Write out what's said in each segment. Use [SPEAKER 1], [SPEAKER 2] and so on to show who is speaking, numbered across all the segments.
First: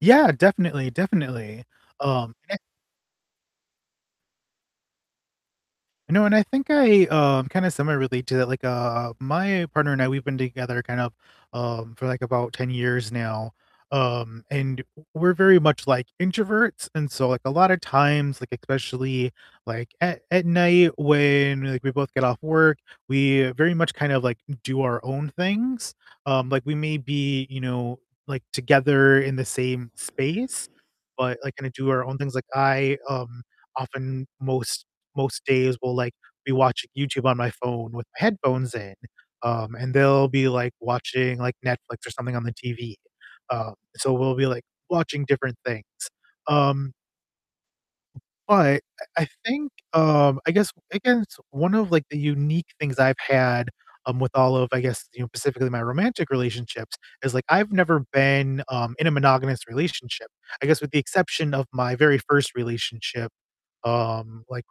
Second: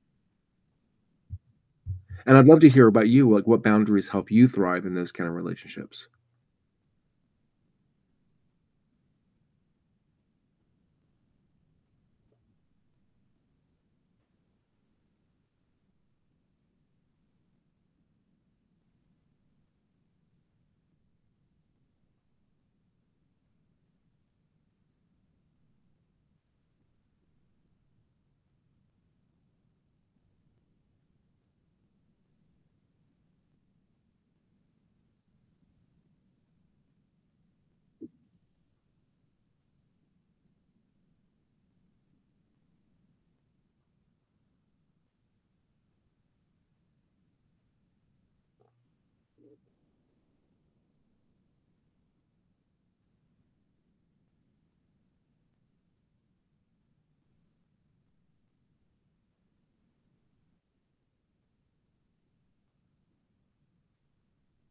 [SPEAKER 1] Yeah, definitely, definitely, um,
[SPEAKER 2] And I'd
[SPEAKER 1] a
[SPEAKER 2] love to hear about you, like, what boundaries help you thrive in those kind of relationships?
[SPEAKER 1] No, and I think I, um kinda similarly to that, like, uh, my partner and I, we've been together kind of, um, for, like, about 10 years now, um, and w we're very much, like, introverts, and so, like, a lotta times, like, especially, like, at at night when, like, we both get off work, we very much kind of, like, do our own things, um, like, we may be, you know, like, together in the same space, but, like, kinda do our own things, like I, um, often most most days will, like, be watching YouTube on my phone with my headphones in, um, and they'll be, like, watching, like, Netflix or something on the TV, um, so we'll be, like, watching different things, um But I I think, um I guess I guess one of, like, the unique things I've had, um, with all of I guess, you know- specifically my romantic relationships- is, like, I've never been, um, in a monogamous relationship I guess with the exception of my very 1st relationship, um, like,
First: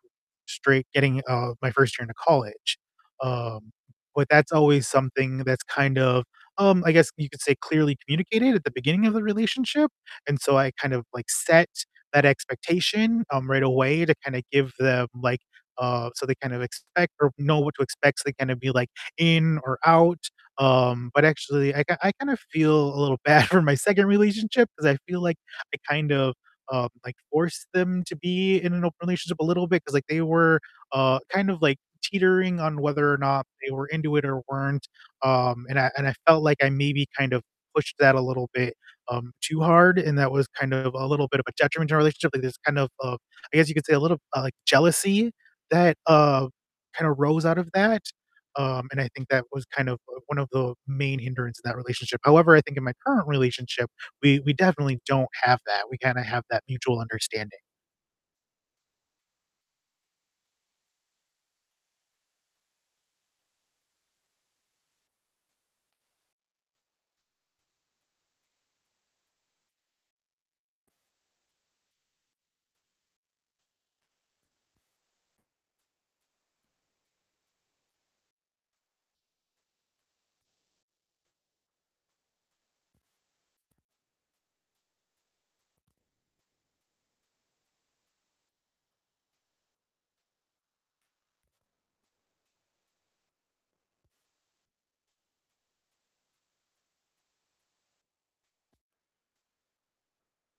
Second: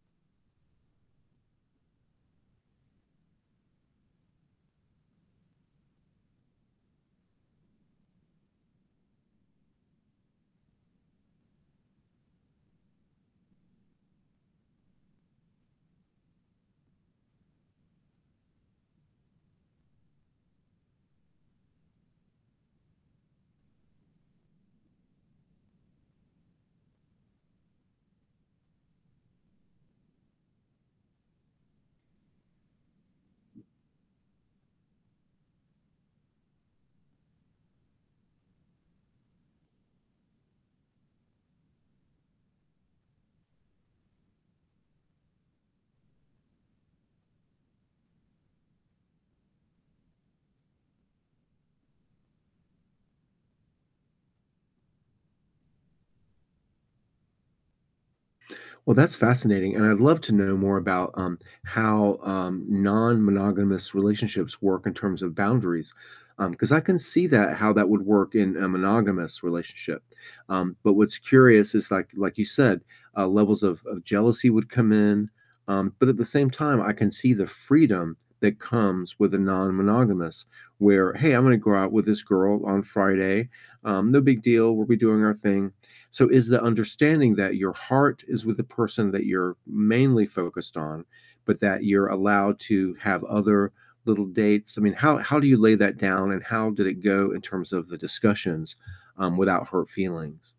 [SPEAKER 1] straight getting, uh my 1st year into college, um, but that's always something that's kind of, um I guess you could say clearly communicated at the beginning of the relationship? And so I kind of, like, set that expectation, um, right away to kinda give them, like, uh so they kind of expect or know what to expect, so they kinda be, like, in or out, um, but actually I ki I kind of feel a little bad for my 2nd relationship 'cause I feel like I kind of, um, like, forced them to be in an open relationship a little bit 'cause, like, they were, uh, kind of, like, teetering on whether or not they were into it or weren't, um, and I and I felt like I maybe, kind of pushed that a little bit, um, too hard, and that was kind of a little bit of a detriment to our relationship, like this kind of, uh I guess you could say a little, uh, like, jealousy that, uh, kinda rose out of that, um, and I think that was kind of, uh, one of the main hindrance in that relationship, however, I think in my current relationship, we we definitely don't have that, we kinda have that mutual understanding.
[SPEAKER 2] Well, that's fascinating, and I'd love to know more about, um, how, um, non-monogamous relationships work in terms of boundaries, um, 'cause I can see that how that would work in a monogamous relationship, um, but what's curious is, like like you said, uh, levels of of jealousy would come in, um but at the same time, I can see the freedom that comes with a non-monogamous where, "Hey, Imma go out with this girl on Friday, um, no big deal, we'll be doing our thing." So, is the understanding that your heart is with the person that you're mainly focused on, but that you're allowed to have other little dates? I mean, how how do you lay that down, and how did it go in terms of the discussions, um, without hurt feelings?